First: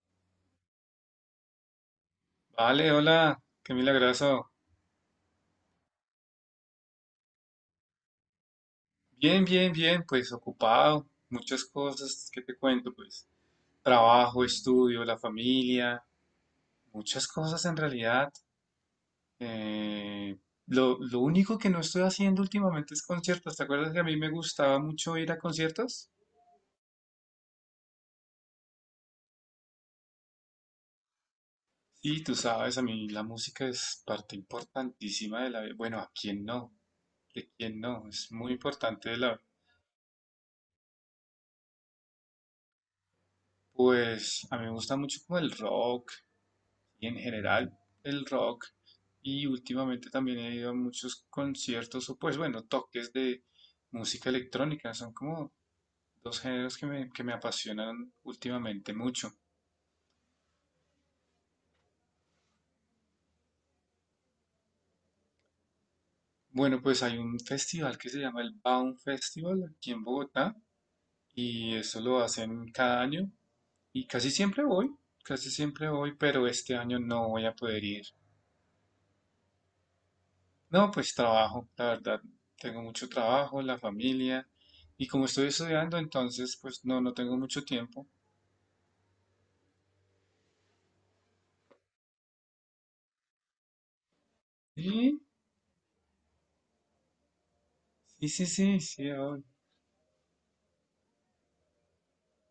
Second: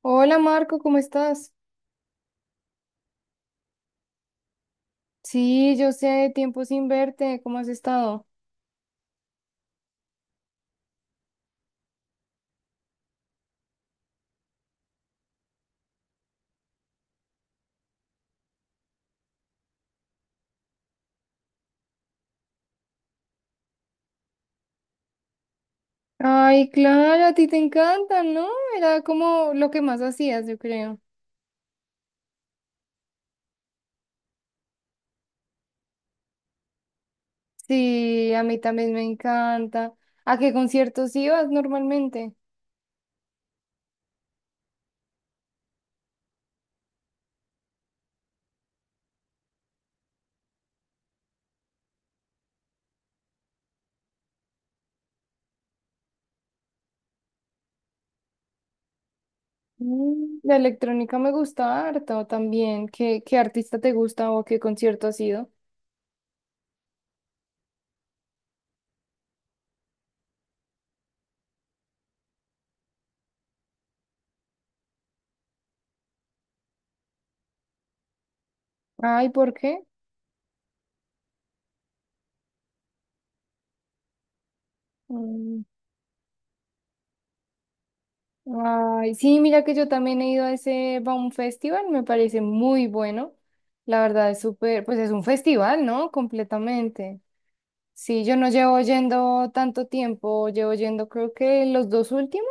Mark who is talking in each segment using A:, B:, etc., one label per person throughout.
A: Hola Marco, ¿cómo estás?
B: Vale, hola, qué milagroso.
A: Sí, yo sé, tiempo sin verte, ¿cómo has estado?
B: Bien, bien, bien, pues ocupado, muchas cosas, ¿qué te cuento? Pues trabajo, estudio, la familia, muchas cosas en realidad. Eh, lo único que no estoy haciendo últimamente es conciertos. ¿Te acuerdas que a mí me gustaba mucho ir a conciertos?
A: Ay, claro, a ti te encanta, ¿no? Era como lo que más hacías, yo creo.
B: Sí, tú sabes, a mí la música es parte importantísima de la vida. Bueno, ¿a quién no? ¿De quién no? Es
A: Sí, a
B: muy
A: mí también me
B: importante de la.
A: encanta. ¿A qué conciertos ibas normalmente?
B: Pues a mí me gusta mucho como el rock, y en general el rock. Y últimamente también he ido a muchos conciertos o pues bueno, toques de música electrónica. Son como dos géneros que me apasionan últimamente mucho.
A: Mm, la electrónica me gusta harto también. ¿¿Qué artista te gusta o a qué concierto has ido?
B: Bueno, pues hay un festival que se llama el Baum Festival aquí en Bogotá y eso lo hacen cada año y casi siempre voy, pero este año no voy a poder ir.
A: Ay, ¿por qué?
B: No, pues trabajo, la verdad, tengo mucho trabajo, la familia, y como estoy
A: Mm.
B: estudiando, entonces, pues no, no tengo mucho tiempo.
A: Ay, sí, mira que yo también he ido a ese Baum Festival, me parece muy bueno. La verdad es súper, pues es
B: Sí,
A: un festival, ¿no? Completamente. Sí,
B: sí,
A: yo
B: sí,
A: no llevo
B: sí, sí, oh,
A: yendo tanto tiempo, llevo yendo creo que los dos últimos,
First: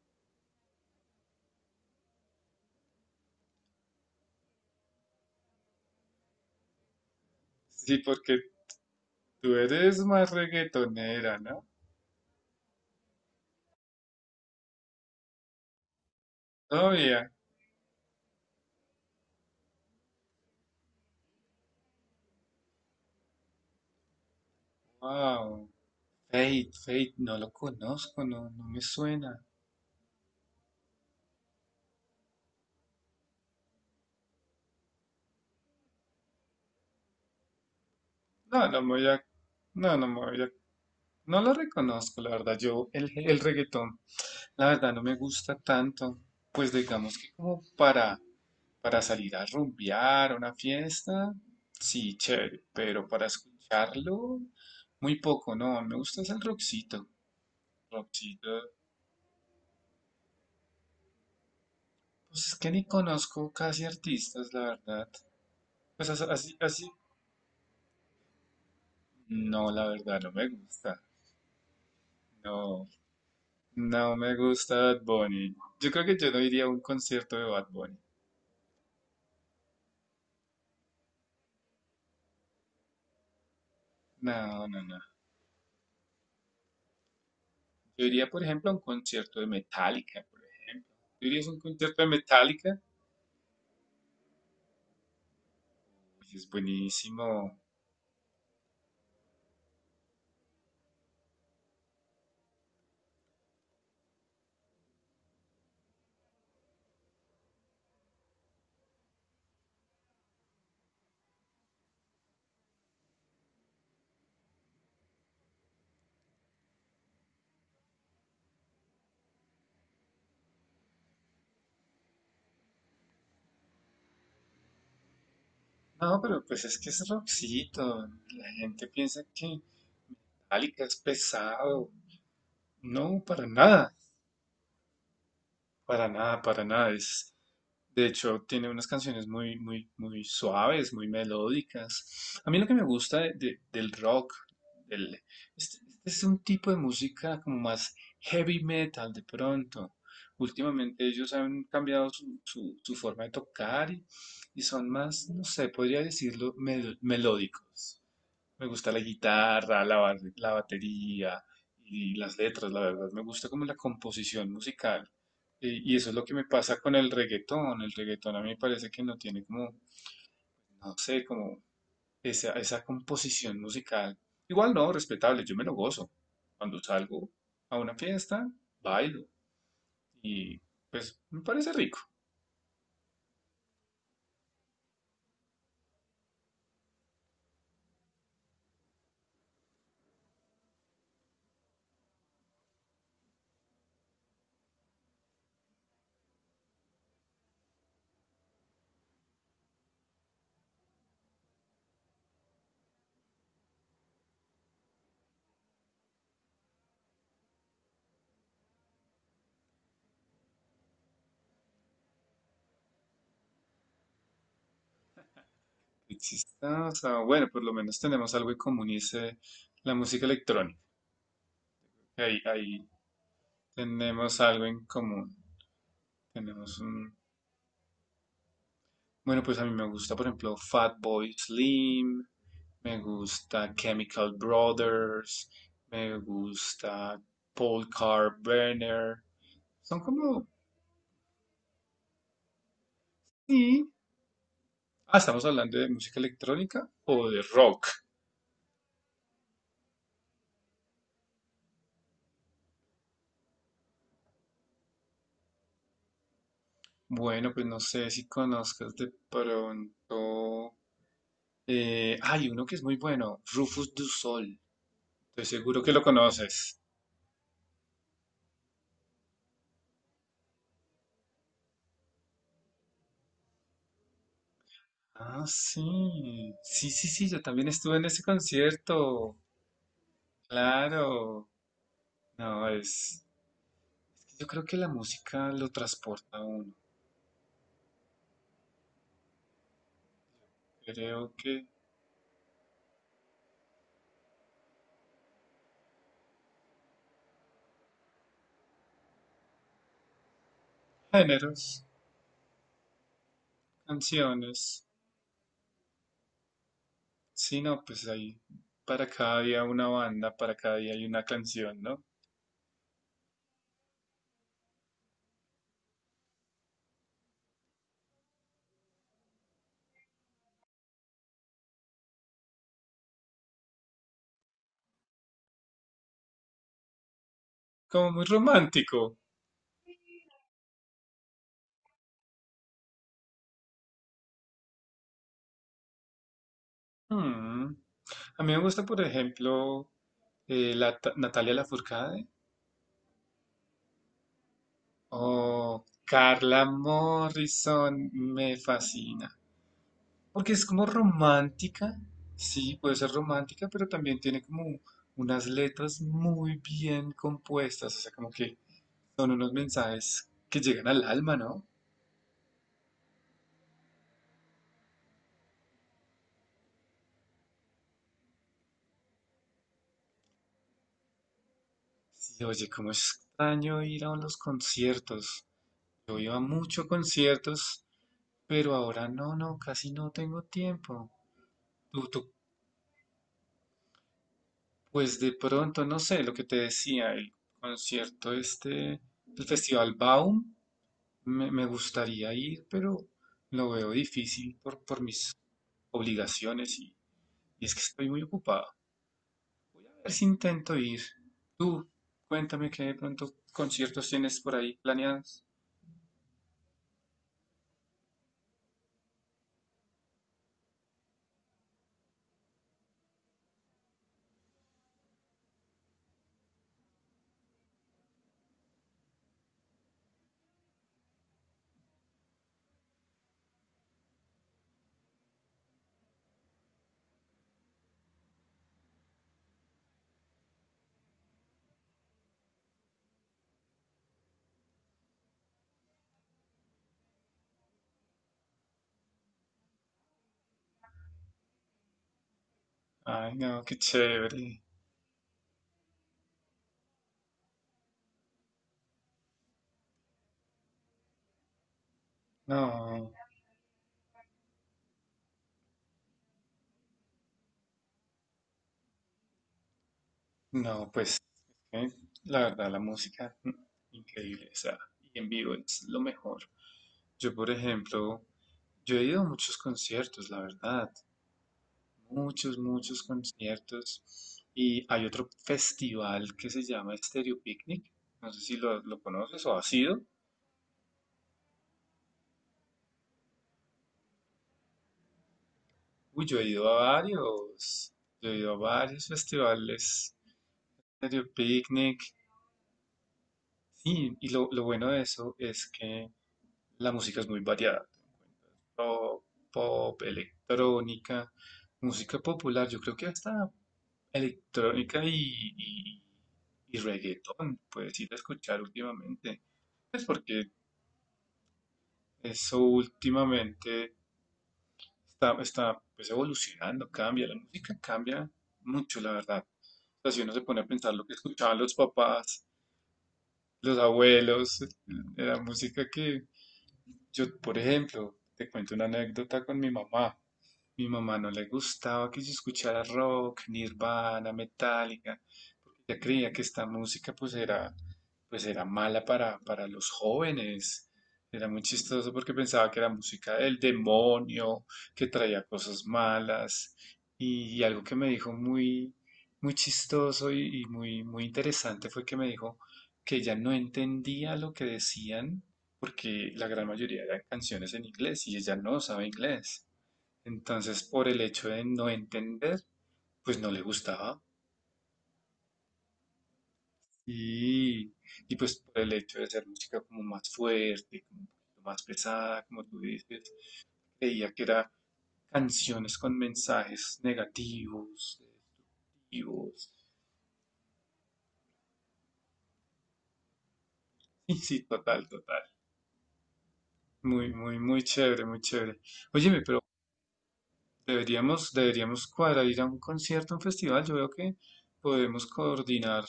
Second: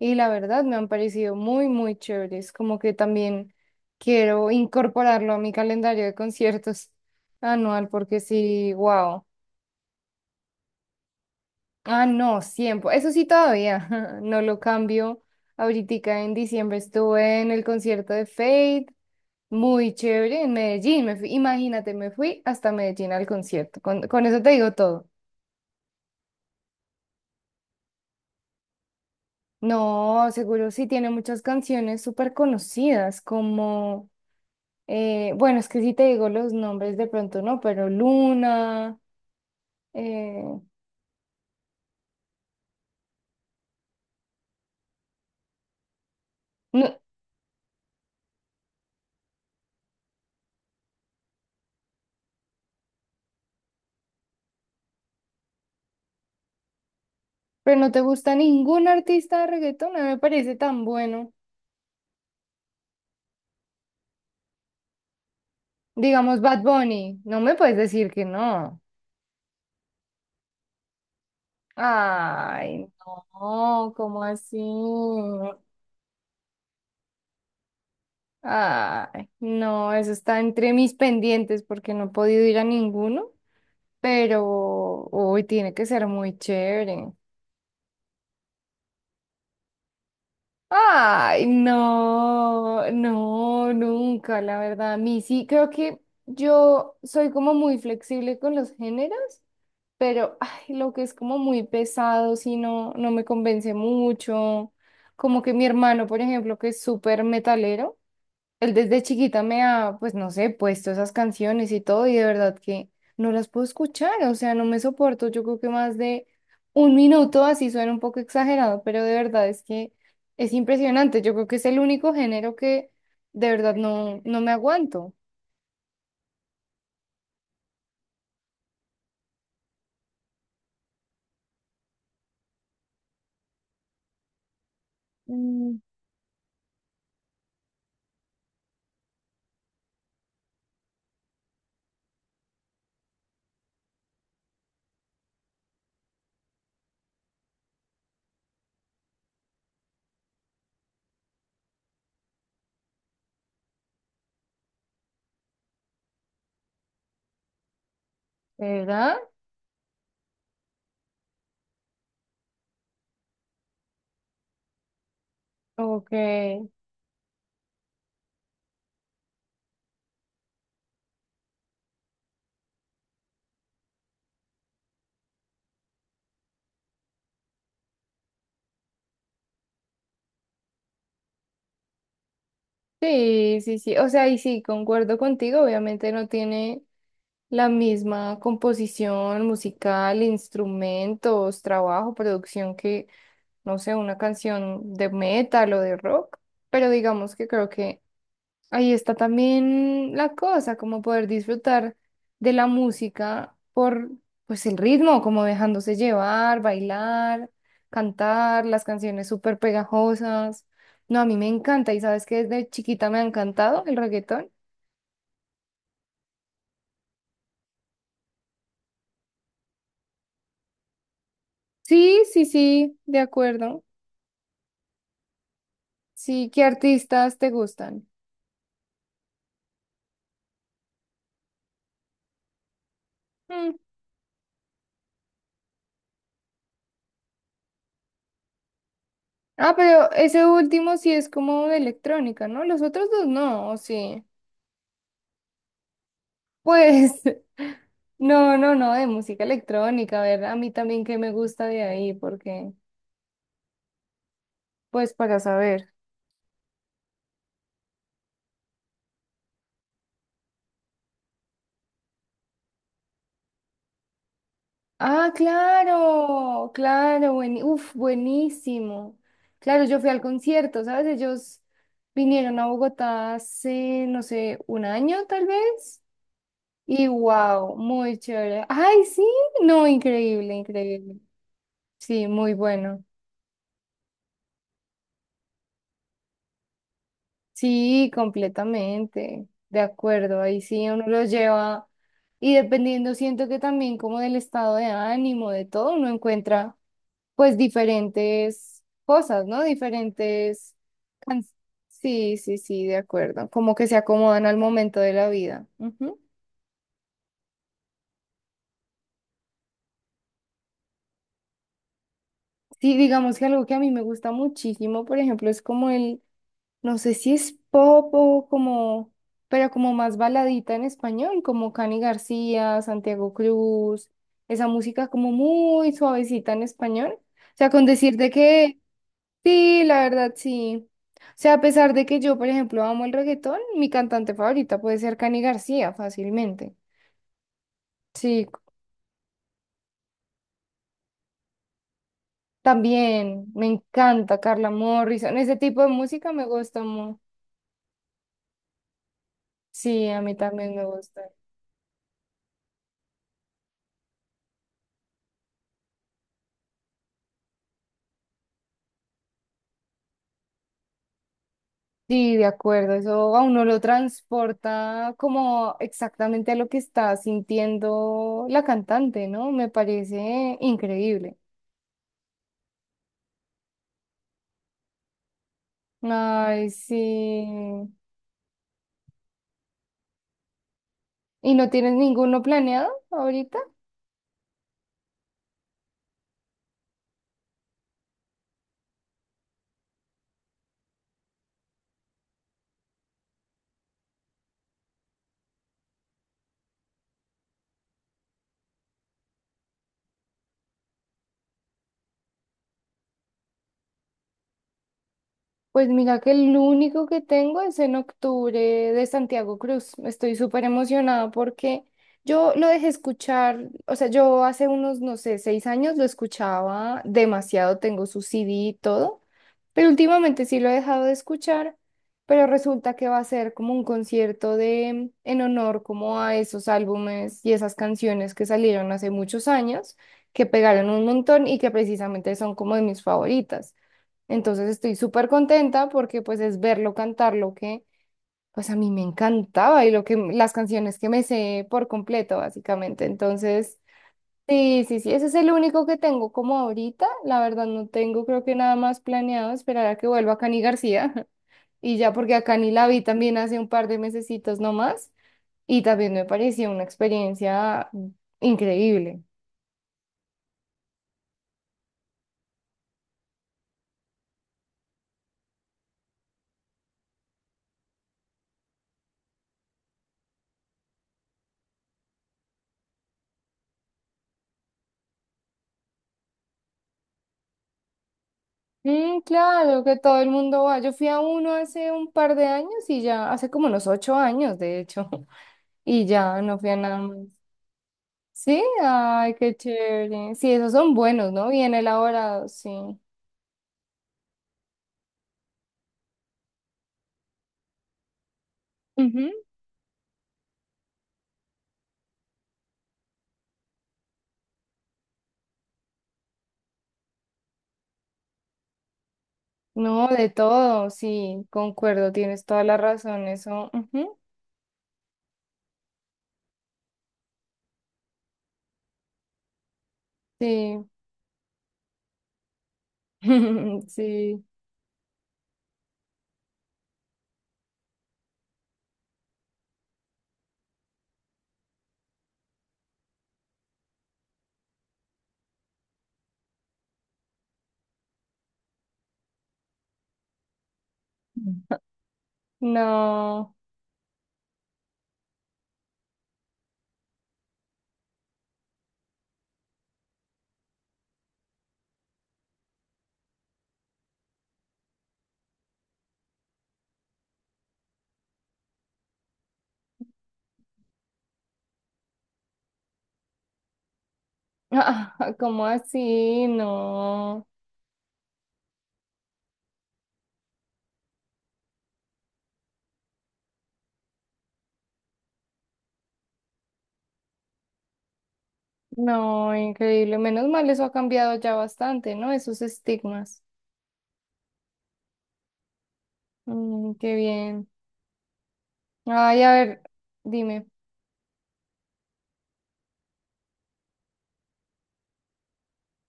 A: y la verdad me han parecido muy, muy chéveres, como que también quiero incorporarlo a mi calendario de conciertos anual
B: sí,
A: porque
B: porque
A: sí, wow.
B: tú eres más reggaetonera, ¿no?
A: Ah, no, siempre. Eso sí todavía, no lo cambio. Ahorita en diciembre
B: Todavía,
A: estuve en el concierto de Fate, muy chévere, en Medellín. Me fui, imagínate, me fui hasta Medellín al concierto. Con eso te digo todo.
B: wow, Fate, Fate, no lo conozco, no, no me suena.
A: No, seguro sí tiene muchas canciones súper conocidas, como, bueno, es que si te digo los nombres de pronto no, pero
B: No, no me
A: Luna,
B: voy a, no, no me voy
A: eh,
B: a, No lo reconozco, la verdad, el reggaetón, la verdad, no me gusta tanto, pues
A: no,
B: digamos que como para. Para salir a rumbear a una fiesta, sí, chévere, pero para escucharlo, muy poco, no, me gusta es el rockcito,
A: pero no te gusta
B: rockcito,
A: ningún artista de reggaetón, no me parece tan bueno.
B: pues es que ni conozco casi artistas, la verdad, pues
A: Digamos
B: así,
A: Bad
B: así,
A: Bunny, no me puedes decir que no.
B: no, la verdad, no me gusta,
A: Ay,
B: no,
A: no,
B: no
A: ¿cómo
B: me
A: así?
B: gusta Bad Bunny, yo creo que yo no iría a un concierto de Bad Bunny,
A: Ay, no, eso está entre mis pendientes porque no he podido ir a ninguno, pero
B: no, no, no,
A: hoy tiene que ser muy chévere.
B: yo iría, por ejemplo, a un concierto de Metallica, por ejemplo, yo iría
A: Ay,
B: a un concierto de Metallica,
A: no, no, nunca, la verdad. A mí sí, creo que
B: pues es
A: yo soy como
B: buenísimo.
A: muy flexible con los géneros. Pero ay, lo que es como muy pesado, si no, no me convence mucho. Como que mi hermano, por ejemplo, que es súper metalero, él desde chiquita me ha, pues no sé, puesto esas canciones y todo, y de verdad que no las puedo escuchar, o sea, no me soporto. Yo creo que más de un minuto, así suena un poco exagerado, pero de verdad es que es impresionante. Yo creo que es el único género que de verdad no, no me aguanto.
B: No, pero pues es que es rockcito. La gente piensa que Metallica es pesado. No, para nada.
A: Mm.
B: Para nada, para nada. Es, de hecho, tiene unas canciones muy, muy, muy suaves, muy melódicas. A mí lo que me gusta del rock, del, este, este es un tipo de música como más heavy metal de pronto. Últimamente ellos han cambiado su forma de tocar y son más, no sé, podría decirlo, melódicos. Me gusta la
A: ¿Verdad?
B: guitarra, la batería y las letras, la verdad. Me gusta como la composición musical. Y
A: Ok.
B: eso es lo que me pasa con el reggaetón. El reggaetón a mí me parece que no tiene como, no sé, como esa composición musical. Igual no, respetable, yo me lo gozo. Cuando salgo a una fiesta, bailo. Y pues me parece rico.
A: Sí, sí, sí. O sea, y sí, concuerdo contigo. Obviamente no tiene la misma composición musical, instrumentos, trabajo, producción que, no sé, una canción de metal o de rock. Pero digamos que creo que ahí está también la cosa, como poder disfrutar de la música por pues el ritmo, como dejándose llevar, bailar, cantar, las canciones súper pegajosas. No, a mí me encanta y sabes que desde chiquita me ha encantado el reggaetón.
B: Exista, o sea, bueno, por lo menos tenemos algo en común y es la música electrónica.
A: Sí, sí,
B: Ahí
A: sí, de acuerdo.
B: tenemos algo en común.
A: Sí, ¿qué
B: Tenemos un...
A: artistas te gustan?
B: Bueno, pues a mí me gusta, por ejemplo, Fatboy Slim, me gusta
A: Mm.
B: Chemical Brothers, me gusta Paul Carver.
A: Ah,
B: Son
A: pero ese
B: como...
A: último sí es como de electrónica, ¿no? Los otros dos no, ¿o
B: Y...
A: sí?
B: Ah, ¿estamos hablando de música electrónica
A: Pues
B: o de rock?
A: no, no, no, de música electrónica, a ver, a mí también que me gusta de ahí, porque, pues para saber.
B: Bueno, pues no sé si conozcas de pronto... hay uno que es muy bueno, Rufus Du Sol.
A: Ah,
B: Estoy seguro que lo
A: claro,
B: conoces.
A: claro, buen, uf, buenísimo. Claro, yo fui al concierto, ¿sabes? Ellos vinieron a Bogotá hace, no sé, un año
B: Ah,
A: tal vez.
B: sí. Sí,
A: Y
B: sí, sí, yo también
A: wow,
B: estuve en
A: muy
B: ese
A: chévere. Ay, sí,
B: concierto.
A: no, increíble, increíble.
B: Claro.
A: Sí, muy
B: No,
A: bueno.
B: es, yo creo que la música lo transporta a uno.
A: Sí, completamente, de acuerdo, ahí sí uno los
B: Creo que
A: lleva y dependiendo siento que también como del estado de ánimo, de todo, uno encuentra pues diferentes cosas, ¿no? Diferentes... can-
B: géneros,
A: Sí, sí, sí, de acuerdo, como que se acomodan al
B: canciones,
A: momento de la vida. Ujú.
B: sí, no, pues ahí para cada día una banda, para cada día hay una canción, ¿no?
A: Sí, digamos que algo que a mí me gusta muchísimo, por ejemplo, es como el... No sé si es pop o como, pero como más baladita en español, como Cani García, Santiago Cruz, esa música como muy suavecita en español. O sea, con
B: Como muy
A: decirte que
B: romántico.
A: sí, la verdad sí. O sea, a pesar de que yo, por ejemplo, amo el reggaetón, mi cantante favorita puede ser Cani García fácilmente.
B: Mm. A
A: Sí,
B: mí me gusta, por ejemplo, Natalia Lafourcade
A: también me encanta Carla Morrison, ese tipo
B: o
A: de música me
B: Carla
A: gusta mucho.
B: Morrison, me fascina.
A: Sí, a mí
B: Porque es
A: también me
B: como
A: gusta.
B: romántica, sí, puede ser romántica, pero también tiene como unas letras muy bien compuestas, o sea, como que son unos mensajes que llegan al alma, ¿no?
A: Sí, de acuerdo, eso a uno lo transporta como exactamente a lo que está sintiendo la cantante, ¿no? Me parece increíble.
B: Sí, oye, cómo extraño ir a los conciertos. Yo iba
A: Ay,
B: mucho a
A: sí.
B: conciertos, pero ahora no, no, casi no tengo tiempo.
A: ¿Y no tienes
B: Tú, tú,
A: ninguno planeado ahorita?
B: pues de pronto, no sé, lo que te decía, el concierto este, el Festival Baum. Me gustaría ir, pero lo veo difícil por mis obligaciones y es que estoy muy ocupado. A ver si intento ir. Tú, cuéntame qué de pronto conciertos tienes por ahí planeados.
A: Pues mira que el único que tengo es en octubre de Santiago Cruz. Estoy súper emocionada porque yo lo dejé escuchar, o sea, yo hace unos, no sé, 6 años lo escuchaba demasiado, tengo su CD y todo, pero últimamente sí lo he dejado de escuchar, pero resulta que va a ser como un concierto de, en honor como a esos álbumes y esas canciones que salieron hace muchos años, que pegaron un montón y que precisamente son como de mis favoritas. Entonces estoy súper contenta porque pues es verlo cantar lo que pues a mí me encantaba y lo que las canciones que me sé por completo básicamente.
B: Ay, no, qué
A: Entonces,
B: chévere.
A: sí, sí, sí, ese es el único que tengo como ahorita. La verdad no tengo creo que nada más planeado, esperar a que vuelva Cani García. Y ya porque a Cani la vi
B: No,
A: también hace un par de mesecitos nomás y también me pareció una experiencia increíble.
B: no, pues eh, la verdad, la música, mm, increíble. O sea, y en vivo es lo mejor. Yo, por ejemplo, yo he ido a muchos conciertos, la verdad. Muchos, muchos conciertos y hay otro festival que se llama Stereo Picnic, no sé si lo
A: Mm,
B: conoces o has
A: claro, que
B: ido.
A: todo el mundo va. Yo fui a uno hace un par de años y ya, hace como unos 8 años, de hecho, y
B: Uy, yo
A: ya
B: he
A: no
B: ido
A: fui a
B: a
A: nada más.
B: varios, yo he ido a
A: Sí,
B: varios
A: ay, qué
B: festivales,
A: chévere. Sí, esos son
B: Stereo
A: buenos, ¿no? Bien
B: Picnic,
A: elaborados, sí.
B: sí, y lo bueno de eso es que la música es muy variada, rock,
A: Ujú.
B: pop, electrónica, música popular, yo creo que hasta electrónica y, y reggaetón, puedes ir a escuchar últimamente. Pues
A: No, de
B: porque
A: todo, sí, concuerdo, tienes
B: eso
A: toda la razón, eso.
B: últimamente
A: Ujú.
B: está pues, evolucionando, cambia, la música cambia mucho, la verdad. O sea, si uno se pone a
A: Sí,
B: pensar lo que escuchaban los papás, los
A: sí.
B: abuelos, la música que yo, por ejemplo, te cuento una anécdota con mi mamá. Mi mamá no le gustaba que yo escuchara rock, Nirvana, Metallica. Ella creía que esta música pues era mala para los jóvenes. Era muy chistoso porque pensaba que era música
A: No,
B: del demonio, que traía cosas malas. Y algo que me dijo muy, muy chistoso y muy, muy interesante fue que me dijo que ella no entendía lo que decían porque la gran mayoría eran canciones en inglés y ella no sabe inglés. Entonces, por el hecho de no entender, pues no le gustaba.
A: ¿cómo así? No,
B: Y, y pues por el hecho de hacer música como más fuerte, como un poquito más pesada, como tú dices, creía que era canciones con mensajes negativos,
A: no,
B: destructivos.
A: increíble. Menos mal eso ha cambiado ya bastante, ¿no? Esos estigmas.
B: Sí, sí, total, total.
A: Mm, qué
B: Muy, muy,
A: bien.
B: muy chévere, muy chévere. Óyeme,
A: Ay, a
B: pero
A: ver, dime.
B: deberíamos cuadrar ir a un concierto, a un festival. Yo veo que podemos coordinar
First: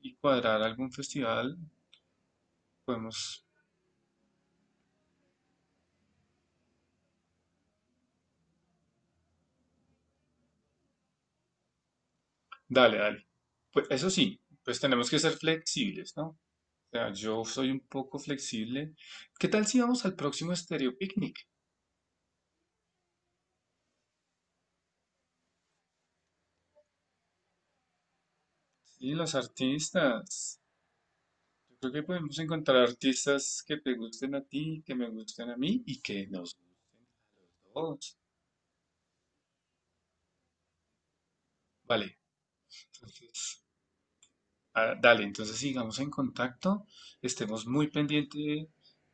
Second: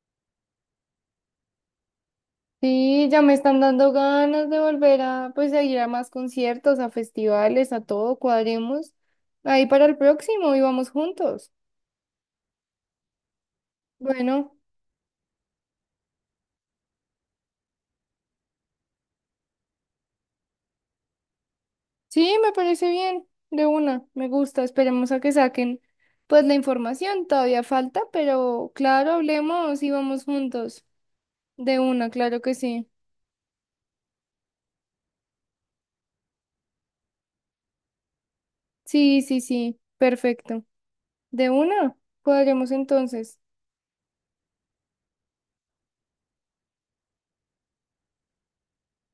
B: y cuadrar algún festival.
A: Sí, ya me
B: Podemos.
A: están dando ganas de volver a, pues, a ir a más conciertos, a festivales, a todo, cuadremos. Ahí para el próximo y vamos juntos.
B: Dale, dale. Pues eso sí,
A: Bueno,
B: pues tenemos que ser flexibles, ¿no? Sea, yo soy un poco flexible. ¿Qué tal si vamos al próximo Stereo Picnic?
A: sí, me parece bien. De una, me gusta. Esperemos a que saquen, pues, la información. Todavía falta, pero claro,
B: Y los
A: hablemos y vamos
B: artistas.
A: juntos.
B: Yo
A: De
B: creo que
A: una,
B: podemos
A: claro que
B: encontrar
A: sí.
B: artistas que te gusten a ti, que me gusten a mí y que nos gusten a los dos.
A: Sí, sí, sí. Perfecto. De una,
B: Vale,
A: cuadremos entonces.
B: entonces, ah, dale, entonces sigamos en contacto. Estemos muy pendientes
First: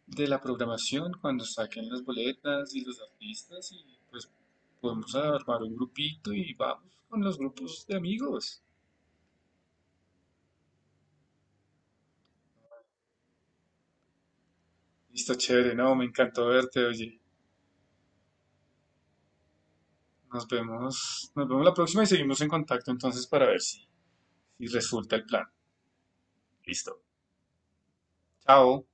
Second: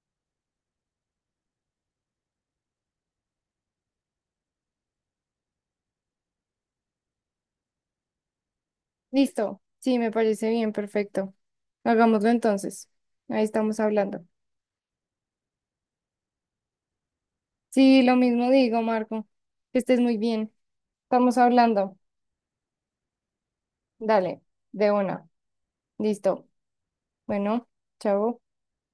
B: de la programación cuando saquen las boletas y los artistas y pues podemos armar un grupito y vamos con los grupos de amigos.
A: Listo. Sí, me parece bien, perfecto. Hagámoslo entonces. Ahí estamos hablando.
B: Listo, chévere, no, me encantó verte, oye.
A: Sí, lo mismo digo, Marco. Que estés muy bien. Estamos
B: Nos vemos la
A: hablando.
B: próxima y seguimos en contacto entonces para ver si,
A: Dale,
B: si
A: de
B: resulta el
A: una.
B: plan.
A: Listo.
B: Listo.
A: Bueno, chao.
B: Chao.